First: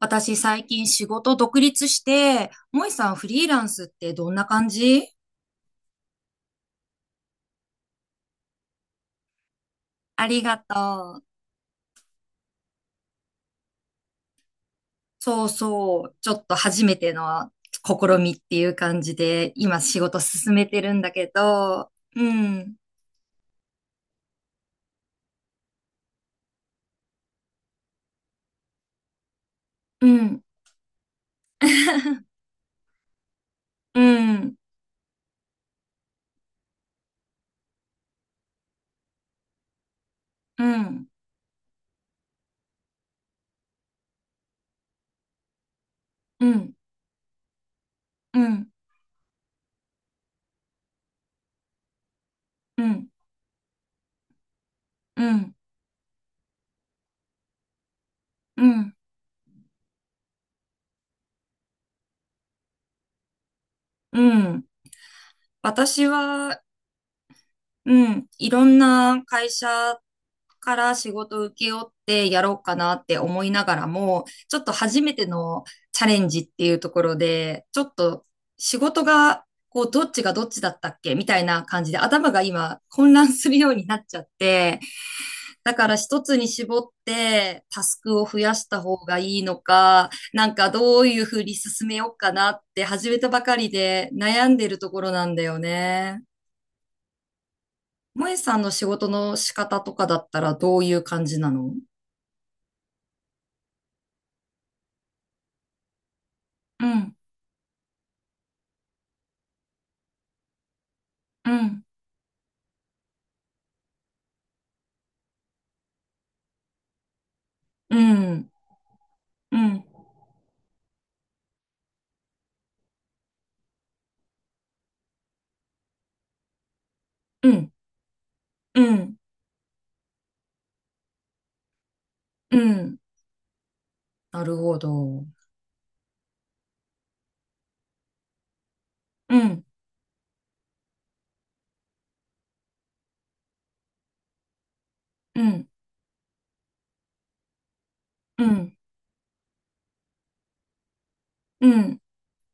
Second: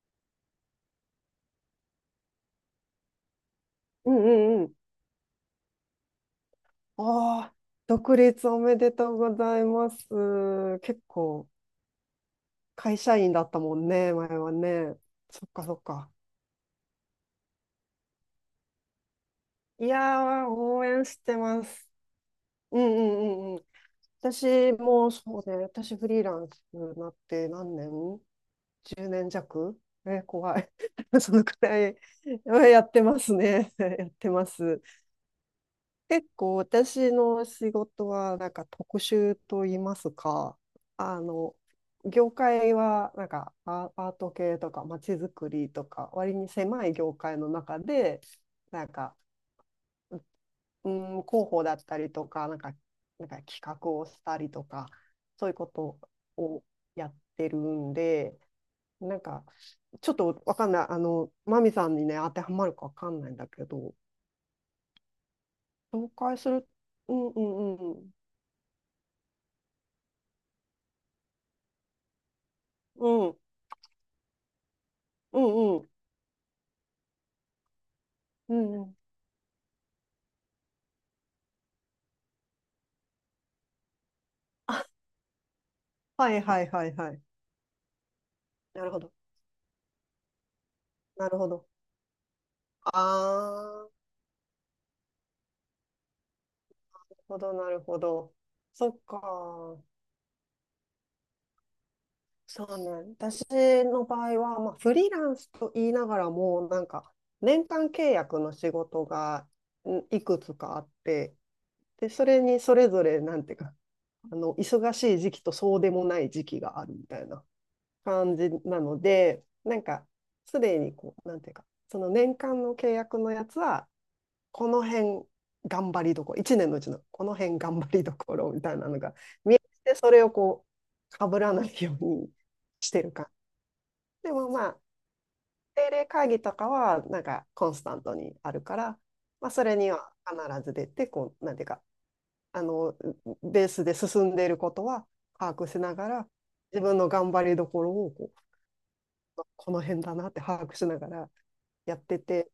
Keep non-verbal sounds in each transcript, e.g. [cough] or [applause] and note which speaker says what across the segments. Speaker 1: 私最近仕事独立して、もいさんフリーランスっ
Speaker 2: う
Speaker 1: て
Speaker 2: んう
Speaker 1: どんな
Speaker 2: んう
Speaker 1: 感
Speaker 2: ん。
Speaker 1: じ？
Speaker 2: ああ、独立おめでとうございます。
Speaker 1: ありがと
Speaker 2: 結
Speaker 1: う。
Speaker 2: 構、会社員だったもんね、前はね。
Speaker 1: そ
Speaker 2: そ
Speaker 1: う
Speaker 2: っかそっ
Speaker 1: そ
Speaker 2: か。
Speaker 1: う、ちょっと初めての試みっていう感じで、今
Speaker 2: い
Speaker 1: 仕事
Speaker 2: やー、
Speaker 1: 進めて
Speaker 2: 応
Speaker 1: るん
Speaker 2: 援
Speaker 1: だ
Speaker 2: し
Speaker 1: け
Speaker 2: てます。
Speaker 1: ど、うん、
Speaker 2: うんうんうんうん。私もそうね、私フリーランスになって何年？ 10
Speaker 1: う
Speaker 2: 年
Speaker 1: ん、
Speaker 2: 弱。え、怖い。[laughs] そのくらい
Speaker 1: [laughs]
Speaker 2: やってますね。[laughs]
Speaker 1: う
Speaker 2: やってま
Speaker 1: ん、
Speaker 2: す。結構私の仕事はなんか特殊と言いますか、
Speaker 1: うん、
Speaker 2: あの、業界はなんかアート系とかまちづくりとか割
Speaker 1: う
Speaker 2: に
Speaker 1: ん、
Speaker 2: 狭い業界の中で、
Speaker 1: うん、うん、
Speaker 2: なんか、うう広報だったりとか、なんか、
Speaker 1: うん、
Speaker 2: なんか企画をしたりとか、そういうことをやってるんで、
Speaker 1: うん、
Speaker 2: なんか、ちょっとわかんない、マミさんにね、当てはまるかわかんないんだけど、
Speaker 1: うん。私
Speaker 2: 紹介す
Speaker 1: は、
Speaker 2: る、うんうんう
Speaker 1: う
Speaker 2: ん。
Speaker 1: ん。いろんな会社から仕事を請け負ってやろうかなっ
Speaker 2: う
Speaker 1: て
Speaker 2: ん
Speaker 1: 思いながらも、ちょっと初めて
Speaker 2: う
Speaker 1: の
Speaker 2: んうん。
Speaker 1: チャレンジっていうところで、ちょっと
Speaker 2: うん
Speaker 1: 仕
Speaker 2: うん。
Speaker 1: 事が、こう、どっちがどっちだったっけみたいな感じで、頭が今混乱するようになっちゃって、
Speaker 2: あ、
Speaker 1: だから一
Speaker 2: は
Speaker 1: つ
Speaker 2: い
Speaker 1: に
Speaker 2: はい
Speaker 1: 絞っ
Speaker 2: はいはい。
Speaker 1: てタスクを増やした
Speaker 2: なる
Speaker 1: 方
Speaker 2: ほど。
Speaker 1: がいいのか、どういう
Speaker 2: な
Speaker 1: ふ
Speaker 2: る
Speaker 1: う
Speaker 2: ほ
Speaker 1: に
Speaker 2: ど。
Speaker 1: 進めようかなって
Speaker 2: あ
Speaker 1: 始めたばかり
Speaker 2: あ、
Speaker 1: で悩んでるところなんだよね。
Speaker 2: なるほど、なるほ
Speaker 1: も
Speaker 2: ど。
Speaker 1: えさんの仕
Speaker 2: そっ
Speaker 1: 事の仕方
Speaker 2: か。
Speaker 1: とかだったらどういう感じなの？
Speaker 2: そうね。私の場合は、まあ、フリーランスと言いながらも、な
Speaker 1: う
Speaker 2: んか、
Speaker 1: ん、
Speaker 2: 年間契約の仕事がいくつかあって、
Speaker 1: うん、
Speaker 2: で、それにそれぞれ、なんていうか、忙しい時期とそうでもない時期があるみたいな
Speaker 1: う
Speaker 2: 感じ
Speaker 1: ん、
Speaker 2: なので、
Speaker 1: う
Speaker 2: なん
Speaker 1: ん、
Speaker 2: か、すでにこう、なんていうか、その年間の契約のやつは、この辺頑張りどころ、1年のうちのこの
Speaker 1: う
Speaker 2: 辺
Speaker 1: ん、
Speaker 2: 頑張りどころみたい
Speaker 1: う
Speaker 2: なのが
Speaker 1: ん、
Speaker 2: 見えて、それをこう、かぶらないように
Speaker 1: う
Speaker 2: し
Speaker 1: ん。
Speaker 2: てるか。で
Speaker 1: な
Speaker 2: も
Speaker 1: る
Speaker 2: ま
Speaker 1: ほ
Speaker 2: あ、
Speaker 1: ど。
Speaker 2: 定例会議とかは、なんかコンスタントにあるから、
Speaker 1: う
Speaker 2: まあ、
Speaker 1: ん、
Speaker 2: それには必ず出て、こう、なんていうか、あの、ベースで進んでいることは
Speaker 1: う
Speaker 2: 把握
Speaker 1: ん、
Speaker 2: しながら、自分の頑張りどころをこう、
Speaker 1: うん、
Speaker 2: この辺だなって把握しながら
Speaker 1: う
Speaker 2: や
Speaker 1: ん。
Speaker 2: ってて、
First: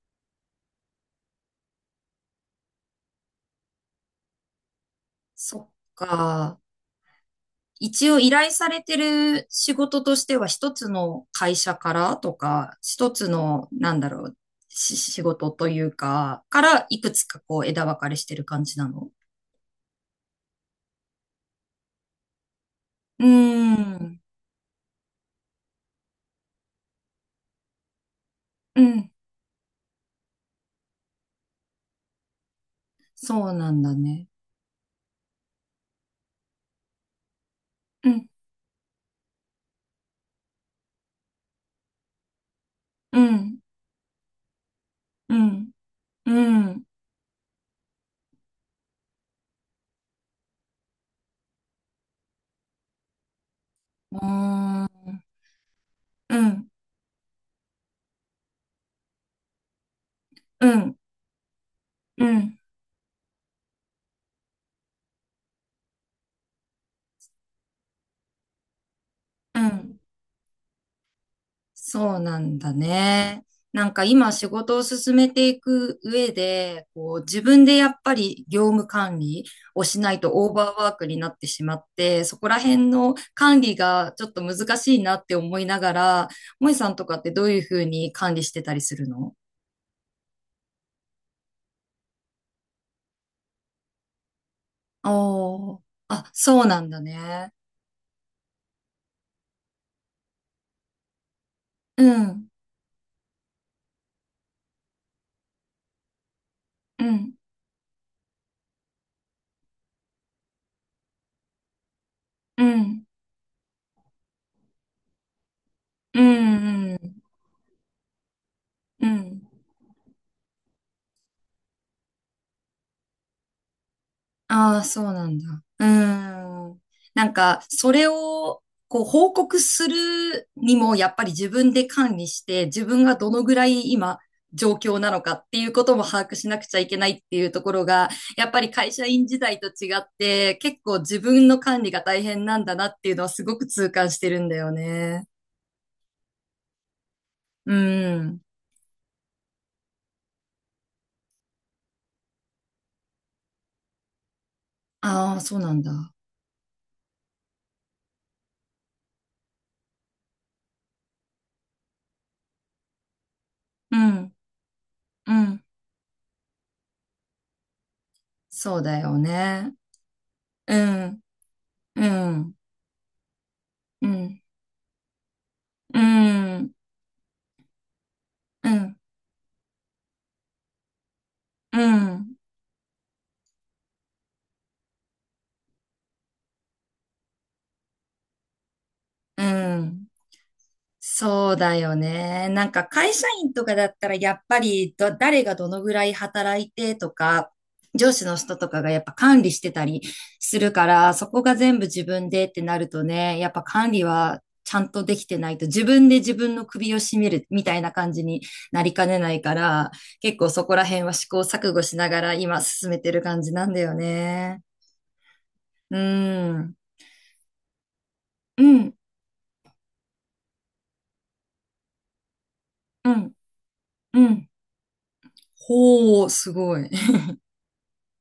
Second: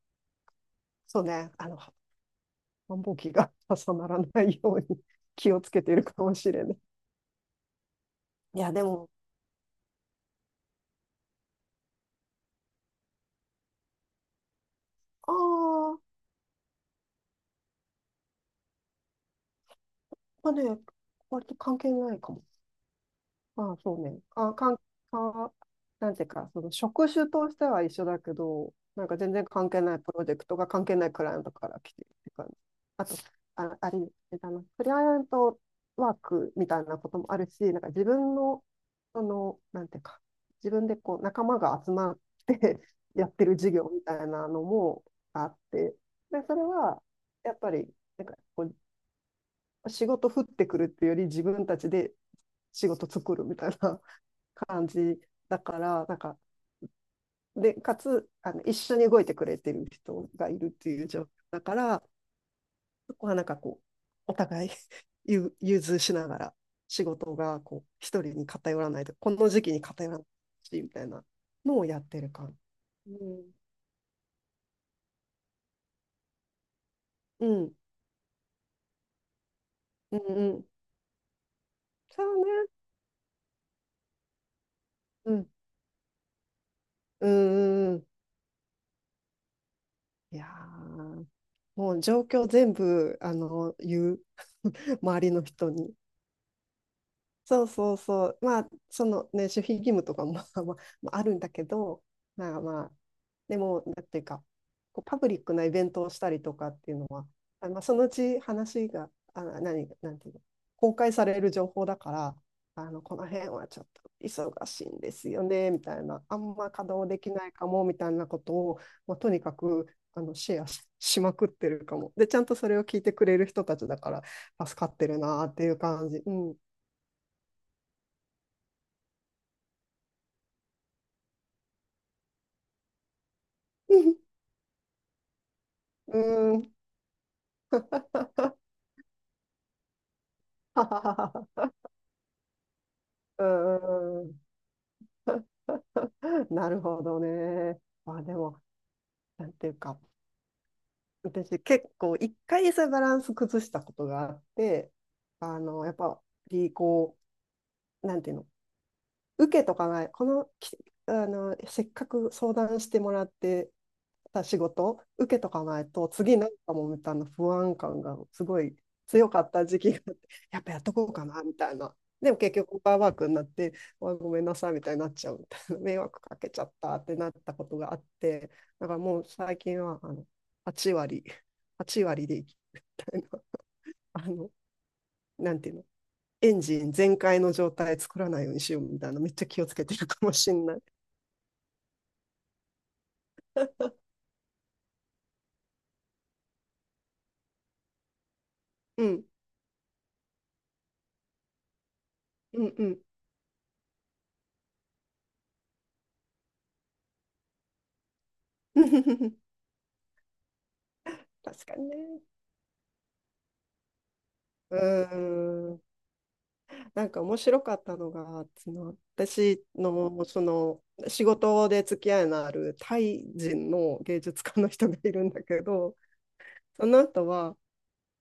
Speaker 2: そうね、繁忙期が重ならないように [laughs] 気
Speaker 1: そ
Speaker 2: を
Speaker 1: っ
Speaker 2: つけているかもし
Speaker 1: か。
Speaker 2: れない。
Speaker 1: 一応依頼
Speaker 2: い
Speaker 1: さ
Speaker 2: や、
Speaker 1: れ
Speaker 2: で
Speaker 1: て
Speaker 2: も、
Speaker 1: る仕事としては一つの会社からとか、一つの、なんだろう、し仕
Speaker 2: あ
Speaker 1: 事という
Speaker 2: あ、
Speaker 1: か、からいくつかこう枝分かれしてる感じなの？
Speaker 2: まあね、割と関係ないかも。
Speaker 1: うー
Speaker 2: まあそうね。
Speaker 1: ん、
Speaker 2: あ、かん、か、なんていうか、その職種としては一緒だけど、
Speaker 1: う
Speaker 2: なん
Speaker 1: ん、
Speaker 2: か全然関係ないプロジェクトが関係ないクライアントから来てるって感じ。あと、
Speaker 1: そうな
Speaker 2: あ、
Speaker 1: ん
Speaker 2: あ
Speaker 1: だ
Speaker 2: れ、
Speaker 1: ね。
Speaker 2: あの、クライアントワークみたいなこともあるし、なんか自
Speaker 1: うん、
Speaker 2: 分の、その、なんていうか、自分でこう仲間が集まって [laughs]
Speaker 1: う
Speaker 2: やってる
Speaker 1: ん。
Speaker 2: 事業みたいなのも
Speaker 1: う
Speaker 2: あっ
Speaker 1: ん、
Speaker 2: て、
Speaker 1: う
Speaker 2: で、それ
Speaker 1: ん、う
Speaker 2: は、やっぱり、なんかこう、仕事降ってくるっていうより自分たちで仕事作るみたいな
Speaker 1: ー
Speaker 2: 感
Speaker 1: ん、
Speaker 2: じだから、なんか、
Speaker 1: うん、
Speaker 2: で、かつ、一緒に動いてくれてる人がい
Speaker 1: う
Speaker 2: るって
Speaker 1: ん、
Speaker 2: いう状況だから、
Speaker 1: うん、
Speaker 2: そこはなんかこう、お互い [laughs] 融通しながら仕事がこう、一人に偏らないと、この
Speaker 1: う
Speaker 2: 時期に
Speaker 1: ん。
Speaker 2: 偏らないし、みたいなのをやっ
Speaker 1: そう
Speaker 2: てる
Speaker 1: な
Speaker 2: 感
Speaker 1: んだ
Speaker 2: じ。う
Speaker 1: ね。
Speaker 2: ん、
Speaker 1: なんか今仕事を進めていく上で、こう自
Speaker 2: う
Speaker 1: 分
Speaker 2: ん、
Speaker 1: でやっぱり業務管理をしな
Speaker 2: う
Speaker 1: いとオー
Speaker 2: ん、うん。
Speaker 1: バーワークになってしまっ
Speaker 2: そ
Speaker 1: て、そ
Speaker 2: う
Speaker 1: こら
Speaker 2: ね。
Speaker 1: 辺の管理がちょっと難しいなっ
Speaker 2: う
Speaker 1: て
Speaker 2: ん、
Speaker 1: 思いながら、萌さんとかっ
Speaker 2: う
Speaker 1: てどういうふう
Speaker 2: ん、うん。
Speaker 1: に管理してたりするの？
Speaker 2: いやー、もう状況全部、言う。[laughs] 周りの人
Speaker 1: おー、
Speaker 2: に。
Speaker 1: あ、そうなんだね。
Speaker 2: そうそうそう。まあ、そのね、守秘義務とかも [laughs] まあ、あるんだけ
Speaker 1: う
Speaker 2: ど、
Speaker 1: ん、
Speaker 2: まあまあ、でも、なんていうか、こうパブリックなイベントをしたりとかっていう
Speaker 1: う
Speaker 2: のは、
Speaker 1: ん、
Speaker 2: あ、まあ、そのうち話が、あ、何、なんていうの、公開される情報だから、
Speaker 1: うん、
Speaker 2: この辺はちょっと忙しいんですよね、みたい
Speaker 1: う
Speaker 2: な、あんま稼
Speaker 1: ん、う
Speaker 2: 働で
Speaker 1: ん、
Speaker 2: きないかも、みたいなことを、
Speaker 1: う
Speaker 2: まあ、とに
Speaker 1: ん。
Speaker 2: かく、シェアし、[laughs] しまくってるかも。で、ちゃんとそれを聞いてくれる人たちだから、
Speaker 1: あ
Speaker 2: 助
Speaker 1: あ、
Speaker 2: かっ
Speaker 1: そう
Speaker 2: てる
Speaker 1: なんだ。
Speaker 2: なっていう
Speaker 1: うー
Speaker 2: 感じ。うん。
Speaker 1: ん。なんか、それを、こう、報告するにも、やっぱり自分で管理して、自分がどのぐらい今、
Speaker 2: [laughs]
Speaker 1: 状況なのかっていうことも
Speaker 2: う
Speaker 1: 把握しなく
Speaker 2: ん。
Speaker 1: ちゃいけないっていうところが、やっ
Speaker 2: [laughs]
Speaker 1: ぱり会社員時代と違って、結構自分の管理が大変なんだなっていうのはす
Speaker 2: う
Speaker 1: ごく
Speaker 2: んう
Speaker 1: 痛感し
Speaker 2: んう
Speaker 1: て
Speaker 2: ん。
Speaker 1: るんだよね。
Speaker 2: [laughs] なるほど
Speaker 1: う
Speaker 2: ね。まあで
Speaker 1: ん。
Speaker 2: も、なんていうか、私結構一回そういうバランス崩したことがあって、
Speaker 1: ああ、そうなん
Speaker 2: やっ
Speaker 1: だ。
Speaker 2: ぱりこう、なんていうの、受けとかない、この、きせっかく相談してもらって、
Speaker 1: うん。
Speaker 2: た仕事を
Speaker 1: う
Speaker 2: 受けと
Speaker 1: ん。
Speaker 2: かないと次なんかもみたいな不安感がすごい
Speaker 1: そうだよ
Speaker 2: 強かった
Speaker 1: ね。
Speaker 2: 時期があって、やっぱ
Speaker 1: う
Speaker 2: やっとこう
Speaker 1: ん。
Speaker 2: かなみたいな、
Speaker 1: う
Speaker 2: でも
Speaker 1: ん。
Speaker 2: 結局オーバーワークになって、
Speaker 1: う
Speaker 2: わごめ
Speaker 1: ん。
Speaker 2: んなさいみたいになっちゃうみたいな、迷
Speaker 1: う
Speaker 2: 惑かけちゃ
Speaker 1: ん。
Speaker 2: ったってなったことがあって、
Speaker 1: う
Speaker 2: だか
Speaker 1: ん。
Speaker 2: らもう最近は8割
Speaker 1: う
Speaker 2: 8割
Speaker 1: ん、
Speaker 2: で生きるみたいな、 [laughs] あの、なんていうの、エンジン全開の状態作らないようにしようみたいな、めっ
Speaker 1: う
Speaker 2: ちゃ気をつけてる
Speaker 1: ん。
Speaker 2: かもしんない。
Speaker 1: そうだよね。なんか会社員とかだったらやっぱり誰がどのぐらい働いてとか、上司の人とかがや
Speaker 2: う
Speaker 1: っぱ
Speaker 2: ん、
Speaker 1: 管理してたりするから、そこが全部自分でって
Speaker 2: うん、
Speaker 1: な
Speaker 2: う
Speaker 1: る
Speaker 2: ん。
Speaker 1: とね、やっぱ管理はちゃんとできてないと自分で自分の首を絞めるみたいな感じになりかねな
Speaker 2: [laughs]
Speaker 1: いから、結構そこら辺は試行
Speaker 2: 確
Speaker 1: 錯
Speaker 2: か
Speaker 1: 誤
Speaker 2: にね。
Speaker 1: しながら今進めてる感じなんだよね。
Speaker 2: うーん。
Speaker 1: うん。
Speaker 2: なんか面白かったのが、
Speaker 1: う
Speaker 2: そ
Speaker 1: ん。
Speaker 2: の私のその仕事で付き合いのあるタ
Speaker 1: う
Speaker 2: イ
Speaker 1: ん。
Speaker 2: 人の
Speaker 1: う
Speaker 2: 芸術
Speaker 1: ん。
Speaker 2: 家の人がいるんだけど、
Speaker 1: ほう、すご
Speaker 2: そ
Speaker 1: い。
Speaker 2: の人
Speaker 1: [laughs]
Speaker 2: は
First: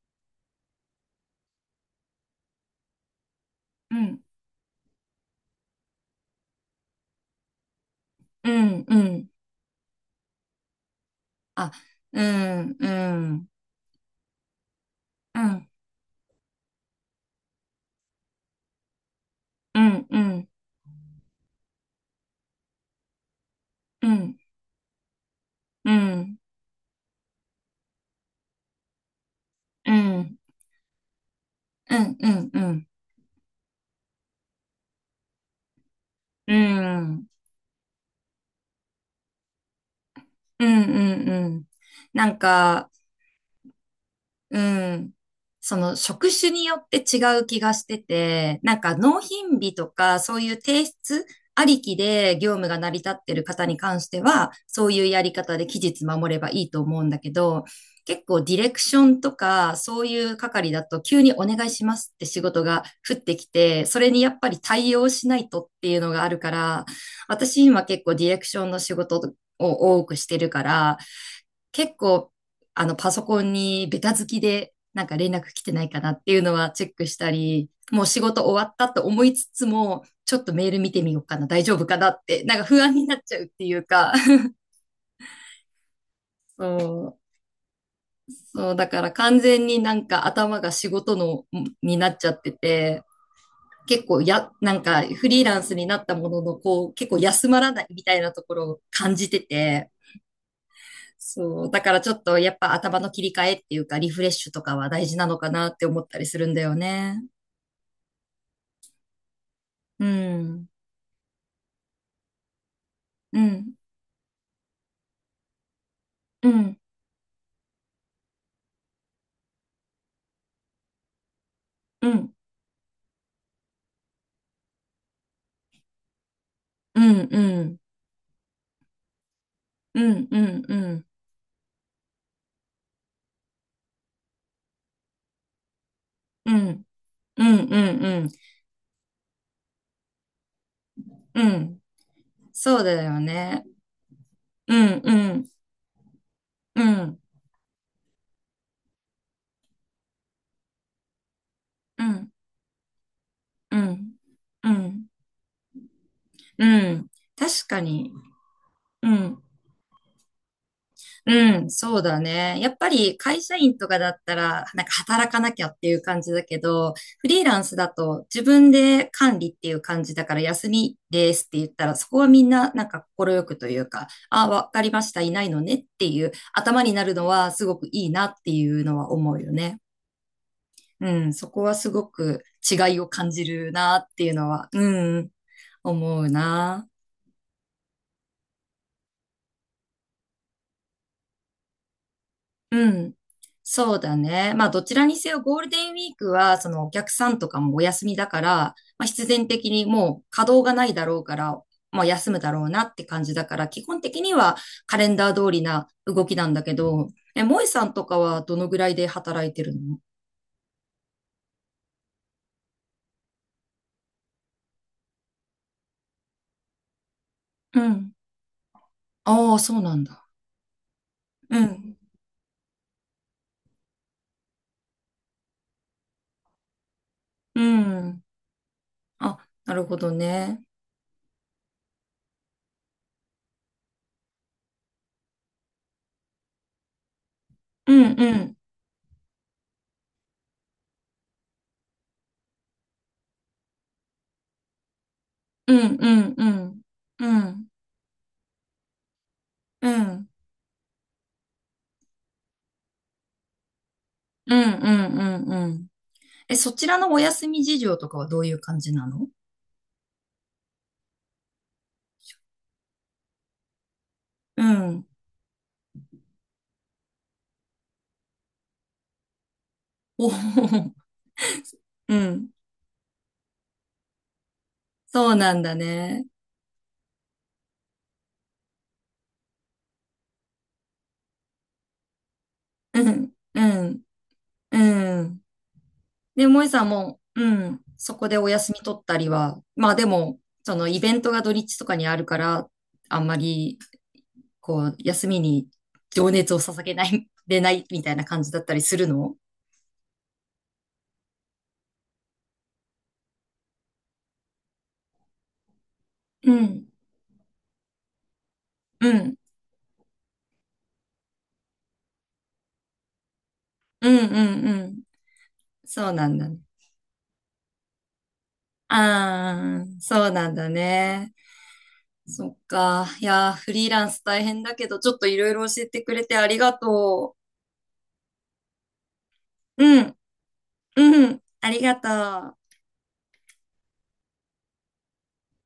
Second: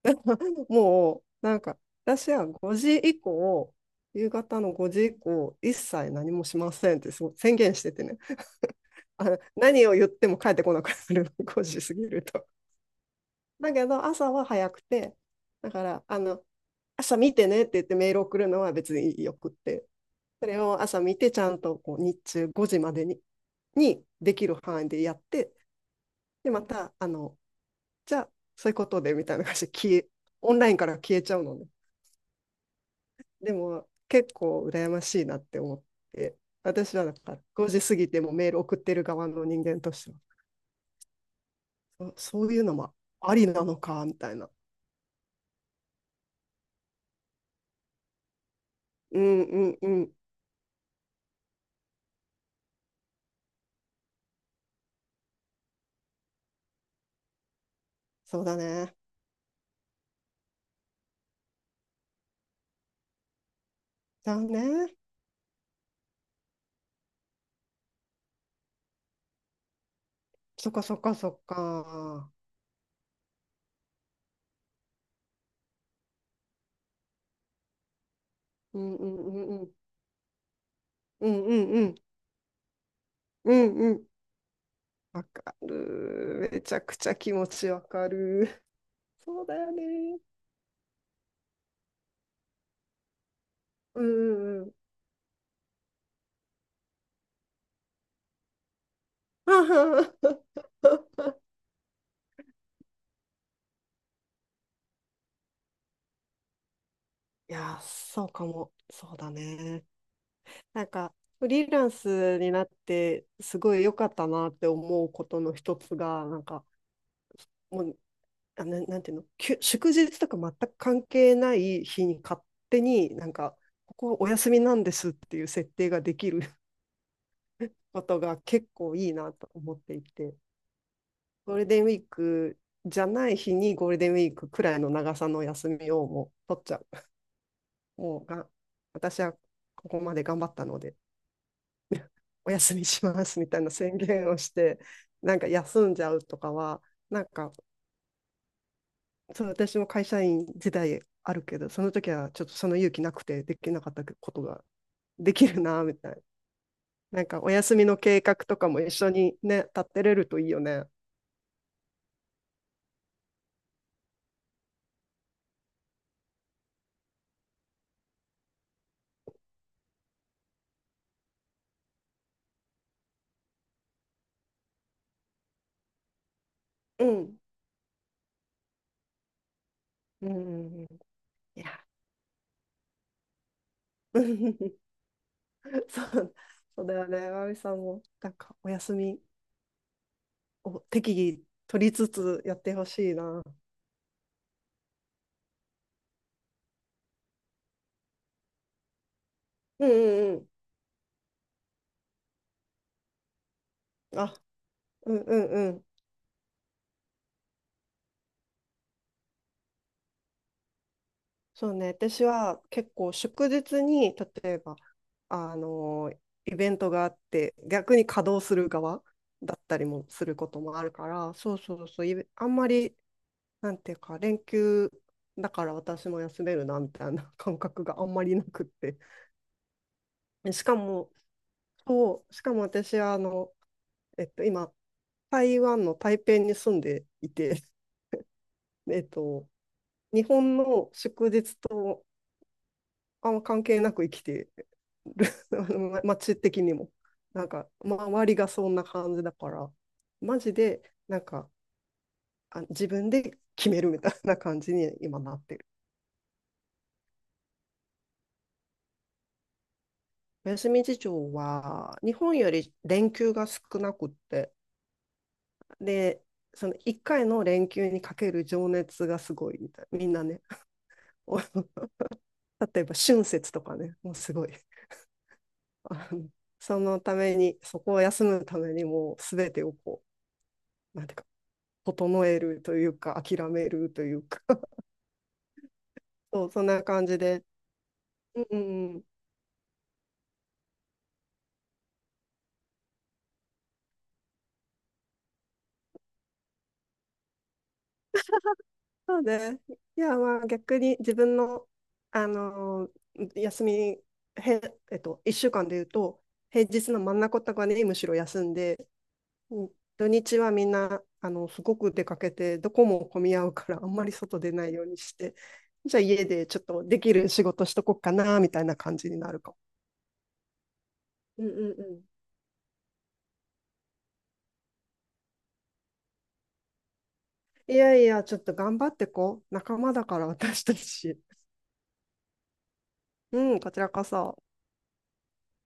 Speaker 2: [laughs] もうなんか私は5時以降、
Speaker 1: うん、
Speaker 2: 夕方の5時以降、一切何もしませんって宣言しててね、
Speaker 1: うん、うん。
Speaker 2: あの何を言っても帰ってこなくなる、5
Speaker 1: あ、
Speaker 2: 時過ぎ
Speaker 1: う
Speaker 2: ると。
Speaker 1: ん、うん、
Speaker 2: だけど朝は早くて、
Speaker 1: うん、うん、
Speaker 2: だからあの朝見てねって言ってメール送るのは別によくっ
Speaker 1: う
Speaker 2: て。
Speaker 1: ん、う
Speaker 2: そ
Speaker 1: ん、
Speaker 2: れを朝見て、ちゃんとこう日中5時までににで
Speaker 1: う
Speaker 2: きる範囲でやって、
Speaker 1: ん、
Speaker 2: で、また、あの、じゃあ、そういうことでみたいな感じで
Speaker 1: うん、うん、
Speaker 2: オンラインから消えちゃうのね。
Speaker 1: うん、うん、
Speaker 2: でも、結構羨ましいなって思って、
Speaker 1: う
Speaker 2: 私はなん
Speaker 1: ん、
Speaker 2: か5時過ぎてもメール送ってる側の人間としては、
Speaker 1: うん、うん。
Speaker 2: そ
Speaker 1: なん
Speaker 2: そういうの
Speaker 1: か、
Speaker 2: もありなのか、みたいな。
Speaker 1: うん。その職種によって違う気がしてて、なんか納
Speaker 2: うん
Speaker 1: 品
Speaker 2: う
Speaker 1: 日
Speaker 2: ん
Speaker 1: と
Speaker 2: うん。
Speaker 1: かそういう提出ありきで業務が成り立ってる方に関しては、そういうやり方で期日守ればいいと思うんだけど、結構
Speaker 2: そう
Speaker 1: デ
Speaker 2: だ
Speaker 1: ィレクシ
Speaker 2: ね。
Speaker 1: ョンとかそういう係だと急にお願いしますって仕事が降ってきて、それにや
Speaker 2: じゃ
Speaker 1: っ
Speaker 2: あ
Speaker 1: ぱり
Speaker 2: ね。
Speaker 1: 対応しないとっていうのがあるから、私今結構ディレクションの仕事を多くしてるか
Speaker 2: そっかそ
Speaker 1: ら、
Speaker 2: っかそっ
Speaker 1: 結構、
Speaker 2: か。
Speaker 1: パソコンにベタ付きで、なんか連絡来てないかなっていうのはチェックしたり、もう仕事終わっ
Speaker 2: う
Speaker 1: た
Speaker 2: ん
Speaker 1: と
Speaker 2: うん
Speaker 1: 思
Speaker 2: う
Speaker 1: いつ
Speaker 2: んう
Speaker 1: つ
Speaker 2: ん。
Speaker 1: も、ちょっとメール見てみよう
Speaker 2: う
Speaker 1: か
Speaker 2: ん
Speaker 1: な、
Speaker 2: う
Speaker 1: 大
Speaker 2: ん
Speaker 1: 丈
Speaker 2: う
Speaker 1: 夫
Speaker 2: ん。
Speaker 1: かなって、なんか不安になっちゃうっ
Speaker 2: う
Speaker 1: てい
Speaker 2: ん
Speaker 1: う
Speaker 2: うん、
Speaker 1: か、[laughs]
Speaker 2: わかる。めちゃくちゃ
Speaker 1: そう、
Speaker 2: 気持ちわかる。
Speaker 1: そう、だから完
Speaker 2: そうだ
Speaker 1: 全
Speaker 2: よ
Speaker 1: になん
Speaker 2: ね。
Speaker 1: か頭が仕事の、になっちゃってて、
Speaker 2: う
Speaker 1: 結
Speaker 2: ん
Speaker 1: 構
Speaker 2: う
Speaker 1: や、
Speaker 2: んうん。
Speaker 1: なんかフリーランスになったものの、こう、結構休まらないみたいなところを感じてて、
Speaker 2: [laughs]
Speaker 1: そう。だからちょっとやっぱ頭の切り替えっていうかリフレッシュとかは大事なのかなって思ったりするんだよね。
Speaker 2: いやー、そうかも。そうだね。
Speaker 1: うん。
Speaker 2: なんか、フリーランスになって、
Speaker 1: う
Speaker 2: す
Speaker 1: ん。
Speaker 2: ごい良かったなって思うことの一つが、なん
Speaker 1: う
Speaker 2: か、
Speaker 1: ん。
Speaker 2: もう、なんていうの、祝日とか全く関係ない日
Speaker 1: う
Speaker 2: に
Speaker 1: ん。
Speaker 2: 勝手になんか、ここはお休みなんですっていう設定ができる
Speaker 1: うん。うん。
Speaker 2: ことが結構いいなと思って
Speaker 1: う
Speaker 2: い
Speaker 1: ん。
Speaker 2: て。
Speaker 1: うん。うん。
Speaker 2: ゴールデンウィークじゃない日にゴールデンウィークくらいの長さの休みをもう
Speaker 1: う
Speaker 2: 取っちゃ
Speaker 1: ん。
Speaker 2: う。
Speaker 1: うん。うん。
Speaker 2: も
Speaker 1: う
Speaker 2: う
Speaker 1: ん。
Speaker 2: が、私はここまで頑張ったので
Speaker 1: うん。
Speaker 2: お休
Speaker 1: そう
Speaker 2: み
Speaker 1: だ
Speaker 2: し
Speaker 1: よ
Speaker 2: ますみたい
Speaker 1: ね。
Speaker 2: な宣言をし
Speaker 1: う
Speaker 2: て、
Speaker 1: ん。う
Speaker 2: なんか
Speaker 1: ん。
Speaker 2: 休んじゃうとか
Speaker 1: う
Speaker 2: は、
Speaker 1: ん。
Speaker 2: なんか、そう、私も会社員時代あるけど、その
Speaker 1: う
Speaker 2: 時は
Speaker 1: ん。
Speaker 2: ちょっとその勇気なくてでき
Speaker 1: う
Speaker 2: なかった
Speaker 1: ん。
Speaker 2: ことが
Speaker 1: うん。
Speaker 2: できるな、みたいな。
Speaker 1: うん。
Speaker 2: なんかお
Speaker 1: 確
Speaker 2: 休
Speaker 1: か
Speaker 2: みの
Speaker 1: に。
Speaker 2: 計画とかも一
Speaker 1: う
Speaker 2: 緒に
Speaker 1: ん。
Speaker 2: ね、立てれるといいよね。
Speaker 1: うん、そうだね。やっぱり会社員とかだったら、なんか働かなきゃっていう感じだけど、フリーランスだと自分で管理っていう感じだから休みですって言ったら、そこはみんななんか快くというか、あ、わかりました、いないのねっていう頭にな
Speaker 2: う
Speaker 1: るの
Speaker 2: ん。
Speaker 1: はすごくいいなっていうのは思うよね。
Speaker 2: うん。
Speaker 1: うん、そ
Speaker 2: い
Speaker 1: こ
Speaker 2: や。
Speaker 1: はすごく違いを感じるなっていうのは、
Speaker 2: [laughs]
Speaker 1: うん、
Speaker 2: [laughs] そ
Speaker 1: 思う
Speaker 2: うそ
Speaker 1: な。
Speaker 2: うだよね、まみさんも、なんか、お休みを適宜取りつつやってほ
Speaker 1: う
Speaker 2: し
Speaker 1: ん。
Speaker 2: いな。
Speaker 1: そうだね。まあ、どちらにせよゴールデンウィークは、そのお客さんとかもお休みだから、まあ、必然的に
Speaker 2: うん
Speaker 1: もう
Speaker 2: うんう
Speaker 1: 稼
Speaker 2: ん。
Speaker 1: 働がないだろうから、まあ、休むだろうなって感じだから、基本的に
Speaker 2: あ、
Speaker 1: はカレ
Speaker 2: う
Speaker 1: ン
Speaker 2: ん
Speaker 1: ダー
Speaker 2: う
Speaker 1: 通
Speaker 2: ん
Speaker 1: り
Speaker 2: うん。
Speaker 1: な動きなんだけど、え、萌えさんとかはどのぐらいで働いてるの？
Speaker 2: そうね、私は結構祝日に、例えば、あのー、イベントがあって、
Speaker 1: う
Speaker 2: 逆に
Speaker 1: ん。
Speaker 2: 稼働する側
Speaker 1: あ
Speaker 2: だ
Speaker 1: あ、
Speaker 2: っ
Speaker 1: そ
Speaker 2: た
Speaker 1: う
Speaker 2: り
Speaker 1: なん
Speaker 2: もす
Speaker 1: だ。
Speaker 2: ることもあるから、そう
Speaker 1: う
Speaker 2: そう
Speaker 1: ん。
Speaker 2: そう、あんまり、なんていうか、連休だから私も休めるな、みたいな [laughs] 感
Speaker 1: う
Speaker 2: 覚があん
Speaker 1: ん。
Speaker 2: まりなくって。
Speaker 1: あ、なるほどね。
Speaker 2: しかも、そう、しかも私は今、台湾の台北に住んでいて、
Speaker 1: うん、うん。
Speaker 2: [laughs] えっと、日本の祝日とあんま関係なく生きてる、
Speaker 1: うん、
Speaker 2: [laughs]
Speaker 1: うん、
Speaker 2: 街
Speaker 1: う
Speaker 2: 的に
Speaker 1: ん。
Speaker 2: も。
Speaker 1: う
Speaker 2: なん
Speaker 1: ん、
Speaker 2: か、周りがそんな感じだから、
Speaker 1: うん。
Speaker 2: マジで、なんか、あ、自分で決めるみたいな
Speaker 1: うん、
Speaker 2: 感
Speaker 1: う
Speaker 2: じに今なっ
Speaker 1: ん、うん、
Speaker 2: てる。
Speaker 1: うん。え、そちらのお休み事情とかはどういう感じなの？
Speaker 2: お休み事情は、日本より連休が少なくって、
Speaker 1: うん。
Speaker 2: で、その1回の連休にかける情熱がすごいみたいな。みんな
Speaker 1: おお
Speaker 2: ね、
Speaker 1: うん。
Speaker 2: 例えば春節とかね、もうすごい。 [laughs]。
Speaker 1: そうなんだね。
Speaker 2: そのために、そこを休むためにもうすべてをこう、なんていうか、整えるという
Speaker 1: う
Speaker 2: か、
Speaker 1: ん、
Speaker 2: 諦
Speaker 1: う
Speaker 2: める
Speaker 1: ん、
Speaker 2: というか、 [laughs]、
Speaker 1: うん。で、
Speaker 2: そう、そん
Speaker 1: 萌さ
Speaker 2: な
Speaker 1: ん
Speaker 2: 感じ
Speaker 1: も、う
Speaker 2: で。
Speaker 1: ん、そこで
Speaker 2: うん
Speaker 1: お
Speaker 2: う
Speaker 1: 休み
Speaker 2: ん
Speaker 1: 取
Speaker 2: う
Speaker 1: っ
Speaker 2: ん。
Speaker 1: たりは、まあでも、そのイベントが土日とかにあるから、あんまり、こう、休みに情熱を捧げない、でないみたいな感じだったりする
Speaker 2: そう
Speaker 1: の？
Speaker 2: で、いや、まあ逆に自分の、あのー休み、へ、えっと、1週間で言うと、
Speaker 1: う
Speaker 2: 平
Speaker 1: ん、
Speaker 2: 日の真ん中とかにむしろ休んで、
Speaker 1: うん、
Speaker 2: うん、土日はみんな、あの、すごく出かけて、どこも混み合うから、あんま
Speaker 1: う
Speaker 2: り
Speaker 1: ん、
Speaker 2: 外出な
Speaker 1: う
Speaker 2: い
Speaker 1: ん、う
Speaker 2: ように
Speaker 1: ん。
Speaker 2: して、じゃあ
Speaker 1: そう
Speaker 2: 家
Speaker 1: なん
Speaker 2: で
Speaker 1: だ
Speaker 2: ち
Speaker 1: ね。
Speaker 2: ょっとできる仕事しとこっかな、みたいな感じになるかも。
Speaker 1: ああ、そうなんだね。
Speaker 2: うんうんうん。
Speaker 1: そっか。いやー、フリーランス大変だけど、ちょっといろいろ教えてくれてありがと
Speaker 2: いやいや、ちょっと頑張ってこう。仲
Speaker 1: う。
Speaker 2: 間
Speaker 1: う
Speaker 2: だ
Speaker 1: ん、
Speaker 2: から、私たち。
Speaker 1: うん、ありがとう。
Speaker 2: うん、こちらこそ。